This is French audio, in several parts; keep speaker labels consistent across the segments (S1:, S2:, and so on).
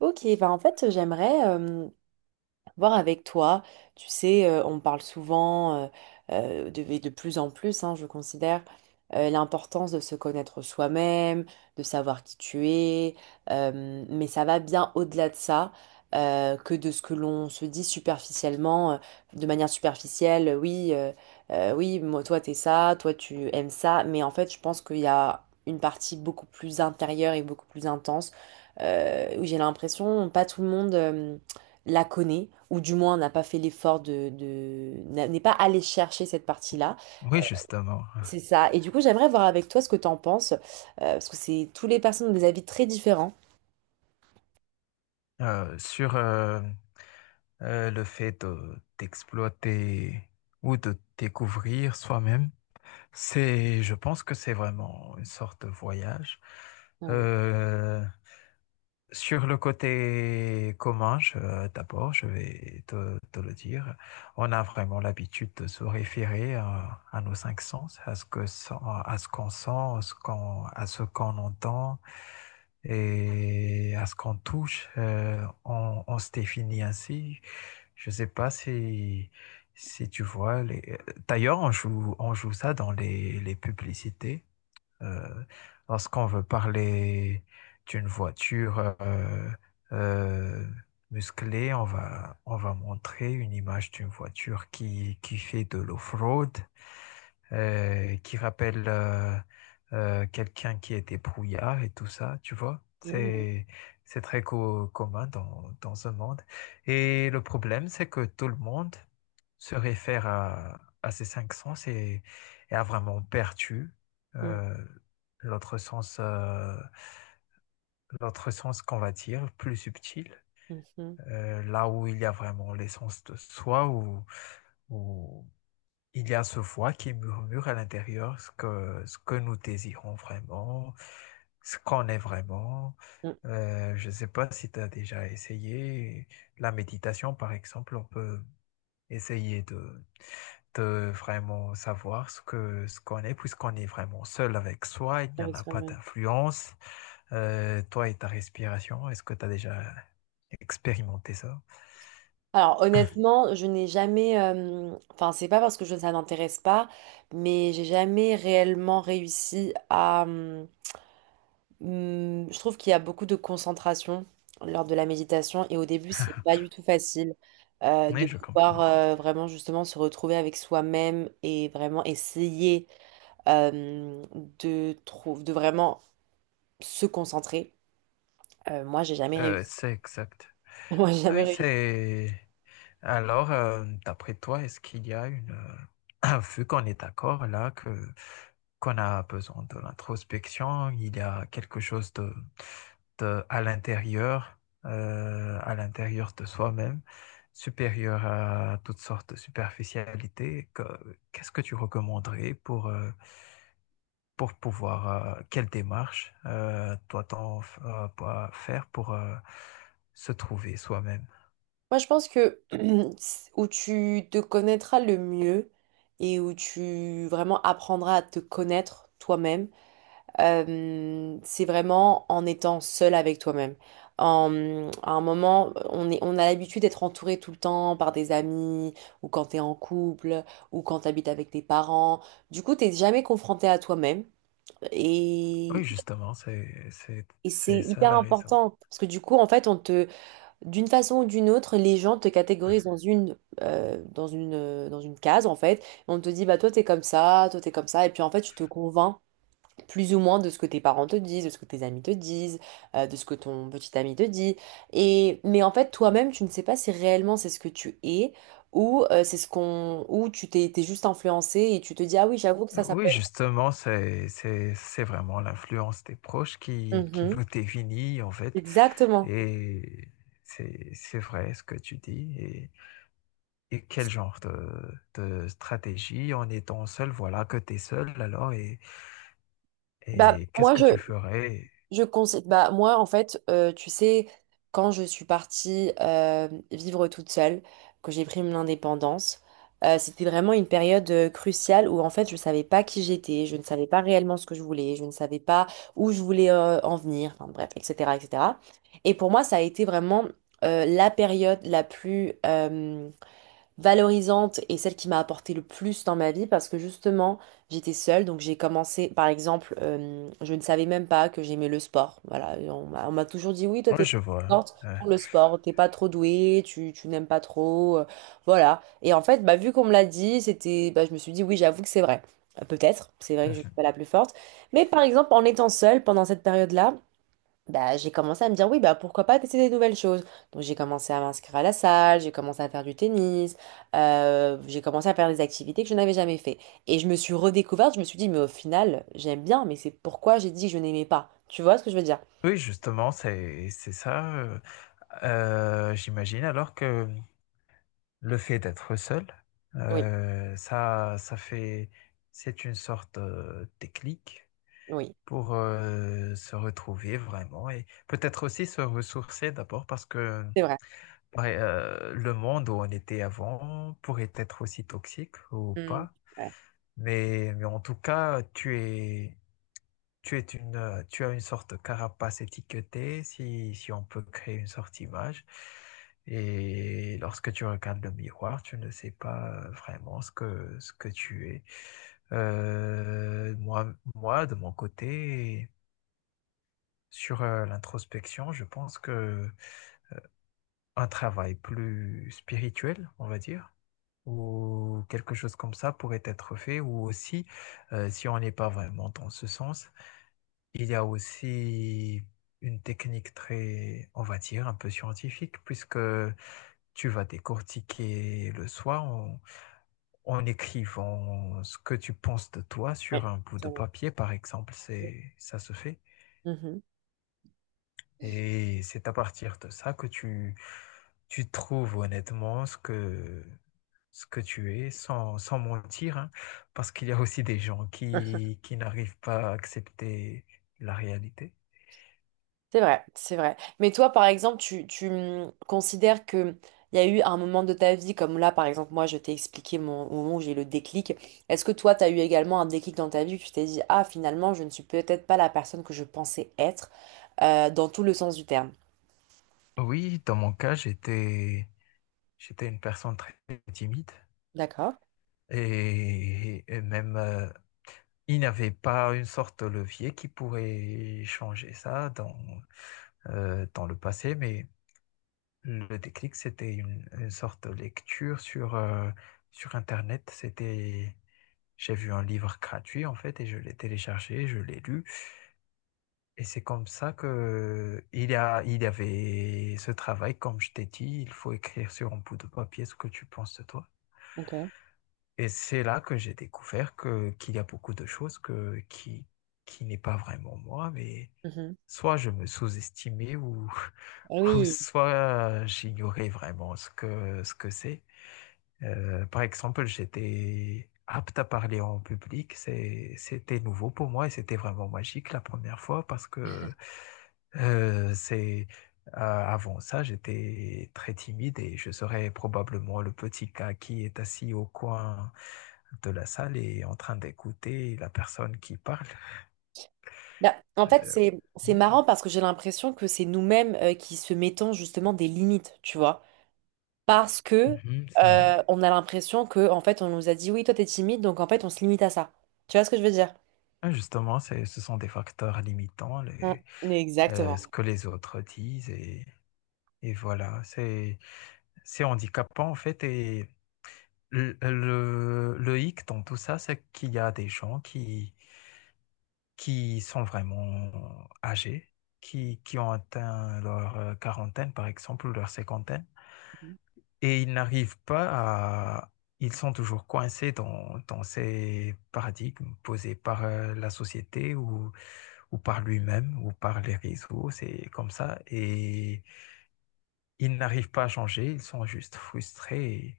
S1: Ok, bah en fait, j'aimerais voir avec toi. Tu sais, on parle souvent, et de plus en plus, hein, je considère, l'importance de se connaître soi-même, de savoir qui tu es, mais ça va bien au-delà de ça, que de ce que l'on se dit superficiellement, de manière superficielle, oui, oui, moi, toi t'es ça, toi tu aimes ça, mais en fait je pense qu'il y a une partie beaucoup plus intérieure et beaucoup plus intense, où j'ai l'impression, pas tout le monde la connaît, ou du moins n'a pas fait l'effort de- n'a- n'est pas allé chercher cette partie-là.
S2: Oui, justement.
S1: C'est ça. Et du coup, j'aimerais voir avec toi ce que t'en penses, parce que c'est tous les personnes ont des avis très différents.
S2: Sur le d'exploiter ou de découvrir soi-même, c'est, je pense que c'est vraiment une sorte de voyage.
S1: Ah oui.
S2: Euh, Sur le côté commun, d'abord, je vais te le dire, on a vraiment l'habitude de se référer à nos cinq sens, à ce qu'on sent, à ce qu'on entend et à ce qu'on touche. On se définit ainsi. Je ne sais pas si tu vois. D'ailleurs, on joue ça dans les publicités. Euh, Lorsqu'on veut parler d'une voiture euh, musclée, on va montrer une image d'une voiture qui fait de l'off-road, qui rappelle quelqu'un qui est débrouillard et tout ça, tu vois.
S1: Mhm.
S2: C'est très commun dans ce monde. Et le problème, c'est que tout le monde se réfère à ces cinq sens et a vraiment perdu euh, l'autre sens, euh, l'autre sens qu'on va dire, plus subtil,
S1: Mhm. Mhm.
S2: là où il y a vraiment l'essence de soi, où il y a ce voix qui murmure à l'intérieur ce que nous désirons vraiment, ce qu'on est vraiment.
S1: Mhm.
S2: Je ne sais pas si tu as déjà essayé la méditation, par exemple, on peut essayer de vraiment savoir ce qu'on est, puisqu'on est vraiment seul avec soi, il n'y en
S1: Avec
S2: a pas
S1: soi-même.
S2: d'influence. Toi et ta respiration, est-ce que tu as déjà expérimenté ça?
S1: Alors honnêtement, je n'ai jamais, enfin c'est pas parce que je, ça n'intéresse pas, mais j'ai jamais réellement réussi je trouve qu'il y a beaucoup de concentration lors de la méditation et au début, c'est pas du tout facile de
S2: Oui, je
S1: pouvoir
S2: comprends.
S1: vraiment justement se retrouver avec soi-même et vraiment essayer euh, de vraiment se concentrer. Moi, j'ai jamais réussi.
S2: C'est exact.
S1: Moi, j'ai jamais
S2: Oui,
S1: réussi.
S2: c'est... Alors, d'après toi, est-ce qu'il y a Vu qu'on est d'accord là que qu'on a besoin de l'introspection, il y a quelque chose de- à l'intérieur, à l'intérieur de soi-même, supérieur à toutes sortes de superficialités. Qu'est-ce que tu recommanderais pour pouvoir, quelle démarche doit-on pas faire pour se trouver soi-même?
S1: Moi, je pense que c'est où tu te connaîtras le mieux et où tu vraiment apprendras à te connaître toi-même. C'est vraiment en étant seul avec toi-même. En, à un moment, on a l'habitude d'être entouré tout le temps par des amis, ou quand t'es en couple, ou quand t'habites avec tes parents. Du coup, t'es jamais confronté à toi-même.
S2: Oui,
S1: Et,
S2: justement,
S1: et c'est
S2: c'est ça
S1: hyper
S2: la raison.
S1: important parce que du coup, en fait, on te, d'une façon ou d'une autre, les gens te catégorisent dans dans une case, en fait. On te dit, bah, toi, t'es comme ça, toi, t'es comme ça. Et puis, en fait, tu te convaincs plus ou moins de ce que tes parents te disent, de ce que tes amis te disent, de ce que ton petit ami te dit. Et mais en fait, toi-même, tu ne sais pas si réellement c'est ce que tu es ou c'est ce qu'on ou tu t'es juste influencé et tu te dis ah oui, j'avoue que ça peut
S2: Oui,
S1: être.
S2: justement, c'est vraiment l'influence des proches qui
S1: Mhm.
S2: nous définit, en fait.
S1: Exactement.
S2: Et c'est vrai ce que tu dis. Et quel genre de stratégie en étant seul, voilà que tu es seul alors,
S1: Bah
S2: et qu'est-ce
S1: moi
S2: que tu ferais?
S1: je conseille, bah, moi, en fait, tu sais, quand je suis partie vivre toute seule, que j'ai pris mon indépendance, c'était vraiment une période cruciale où, en fait, je ne savais pas qui j'étais, je ne savais pas réellement ce que je voulais, je ne savais pas où je voulais en venir, enfin, bref, etc., etc. Et cetera. Et pour moi, ça a été vraiment la période la plus, valorisante et celle qui m'a apporté le plus dans ma vie parce que justement, j'étais seule. Donc j'ai commencé, par exemple, je ne savais même pas que j'aimais le sport. Voilà, et on m'a toujours dit, oui, toi,
S2: Oui,
S1: t'es pas
S2: je vois.
S1: forte pour le sport, t'es pas trop douée, tu n'aimes pas trop. Voilà. Et en fait, bah, vu qu'on me l'a dit, c'était, bah, je me suis dit, oui, j'avoue que c'est vrai. Peut-être, c'est vrai que je
S2: Ouais.
S1: suis pas la plus forte. Mais par exemple, en étant seule pendant cette période-là, bah, j'ai commencé à me dire, oui, bah, pourquoi pas tester des nouvelles choses. Donc, j'ai commencé à m'inscrire à la salle, j'ai commencé à faire du tennis, j'ai commencé à faire des activités que je n'avais jamais fait. Et je me suis redécouverte, je me suis dit, mais au final, j'aime bien, mais c'est pourquoi j'ai dit que je n'aimais pas. Tu vois ce que je veux dire?
S2: Oui, justement, c'est ça, j'imagine alors que le fait d'être seul,
S1: Oui,
S2: ça ça fait c'est une sorte, de déclic
S1: oui,
S2: pour, se retrouver vraiment et peut-être aussi se ressourcer d'abord parce que,
S1: c'est vrai.
S2: ouais, le monde où on était avant pourrait être aussi toxique ou
S1: Mm,
S2: pas,
S1: ouais,
S2: mais en tout cas, tu as une sorte de carapace étiquetée, si on peut créer une sorte image. Et lorsque tu regardes le miroir, tu ne sais pas vraiment ce que tu es. Moi, de mon côté, sur l'introspection, je pense que un travail plus spirituel, on va dire, ou quelque chose comme ça pourrait être fait, ou aussi, si on n'est pas vraiment dans ce sens, il y a aussi une technique très, on va dire, un peu scientifique, puisque tu vas décortiquer le soir en écrivant ce que tu penses de toi sur
S1: ouais,
S2: un bout
S1: c'est
S2: de
S1: vrai.
S2: papier, par exemple. C'est, ça se fait. Et c'est à partir de ça que tu trouves honnêtement ce que tu es, sans mentir, hein, parce qu'il y a aussi des gens
S1: Mhm.
S2: qui n'arrivent pas à accepter la réalité.
S1: C'est vrai, c'est vrai. Mais toi, par exemple, tu considères que il y a eu un moment de ta vie, comme là, par exemple, moi, je t'ai expliqué mon, au moment où j'ai eu le déclic. Est-ce que toi, tu as eu également un déclic dans ta vie que tu t'es dit, ah, finalement, je ne suis peut-être pas la personne que je pensais être, dans tout le sens du terme.
S2: Oui, dans mon cas, j'étais une personne très timide
S1: D'accord.
S2: et même il n'y avait pas une sorte de levier qui pourrait changer ça dans le passé, mais le déclic, c'était une sorte de lecture sur Internet. J'ai vu un livre gratuit en fait et je l'ai téléchargé, je l'ai lu. Et c'est comme ça que il y avait ce travail, comme je t'ai dit, il faut écrire sur un bout de papier ce que tu penses de toi.
S1: Ok.
S2: Et c'est là que j'ai découvert que qu'il y a beaucoup de choses que qui n'est pas vraiment moi, mais
S1: Mhm.
S2: soit je me sous-estimais ou
S1: Ah
S2: ou
S1: oui.
S2: soit j'ignorais vraiment ce que c'est. Par exemple, j'étais apte à parler en public. C'était nouveau pour moi et c'était vraiment magique la première fois parce que c'est avant ça, j'étais très timide et je serais probablement le petit gars qui est assis au coin de la salle et en train d'écouter la personne qui parle.
S1: Bah, en fait,
S2: Euh,
S1: c'est
S2: oui.
S1: marrant parce que j'ai l'impression que c'est nous-mêmes qui se mettons justement des limites, tu vois. Parce que
S2: Mhm, ça-
S1: on a l'impression que en fait on nous a dit oui toi t'es timide donc en fait on se limite à ça. Tu vois ce que je veux dire?
S2: ah, justement, ce sont des facteurs limitants,
S1: Mm,
S2: ce
S1: exactement.
S2: que les autres disent et voilà, c'est handicapant en fait et le hic dans tout ça, c'est qu'il y a des gens qui sont vraiment âgés, qui ont atteint leur quarantaine par exemple ou leur cinquantaine et ils n'arrivent pas. Ils sont toujours coincés dans ces paradigmes posés par la société ou par lui-même ou par les réseaux, c'est comme ça et ils n'arrivent pas à changer, ils sont juste frustrés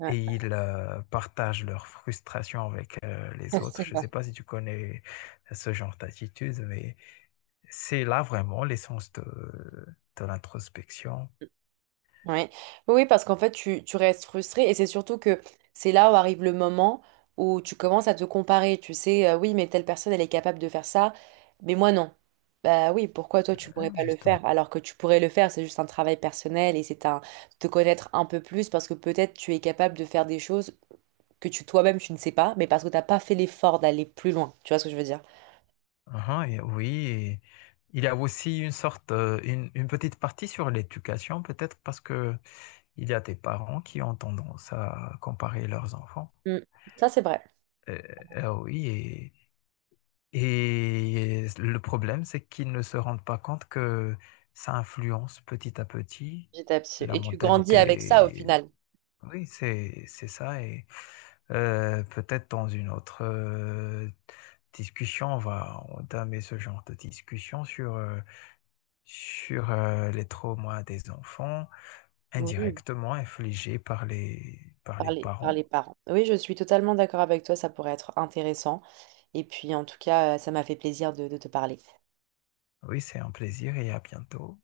S1: Ouais,
S2: et ils partagent leurs frustrations avec les autres.
S1: c'est
S2: Je ne
S1: vrai.
S2: sais pas si tu connais ce genre d'attitude, mais c'est là vraiment l'essence de l'introspection.
S1: Ouais. Oui, oui, parce qu'en fait, tu restes frustré et c'est surtout que c'est là où arrive le moment où tu commences à te comparer. Tu sais, oui, mais telle personne, elle est capable de faire ça, mais moi, non. Bah oui, pourquoi toi, tu pourrais
S2: Hein,
S1: pas le
S2: justement.
S1: faire alors que tu pourrais le faire? C'est juste un travail personnel et c'est un te connaître un peu plus parce que peut-être tu es capable de faire des choses que tu toi-même tu ne sais pas, mais parce que t'as pas fait l'effort d'aller plus loin. Tu vois ce que je veux dire?
S2: Uhum. Et oui, il y a aussi une petite partie sur l'éducation, peut-être parce que il y a des parents qui ont tendance à comparer leurs enfants.
S1: Mm. Ça, c'est vrai.
S2: Euh, oui. Et le problème, c'est qu'ils ne se rendent pas compte que ça influence petit à petit la
S1: Et tu grandis avec ça au
S2: mentalité.
S1: final.
S2: Oui, c'est ça. Et peut-être dans une autre discussion, on va entamer ce genre de discussion sur sur les traumas des enfants
S1: Oui.
S2: indirectement infligés par
S1: Par
S2: les
S1: les, par
S2: parents.
S1: les parents. Oui, je suis totalement d'accord avec toi, ça pourrait être intéressant. Et puis, en tout cas, ça m'a fait plaisir de te parler.
S2: Oui, c'est un plaisir et à bientôt.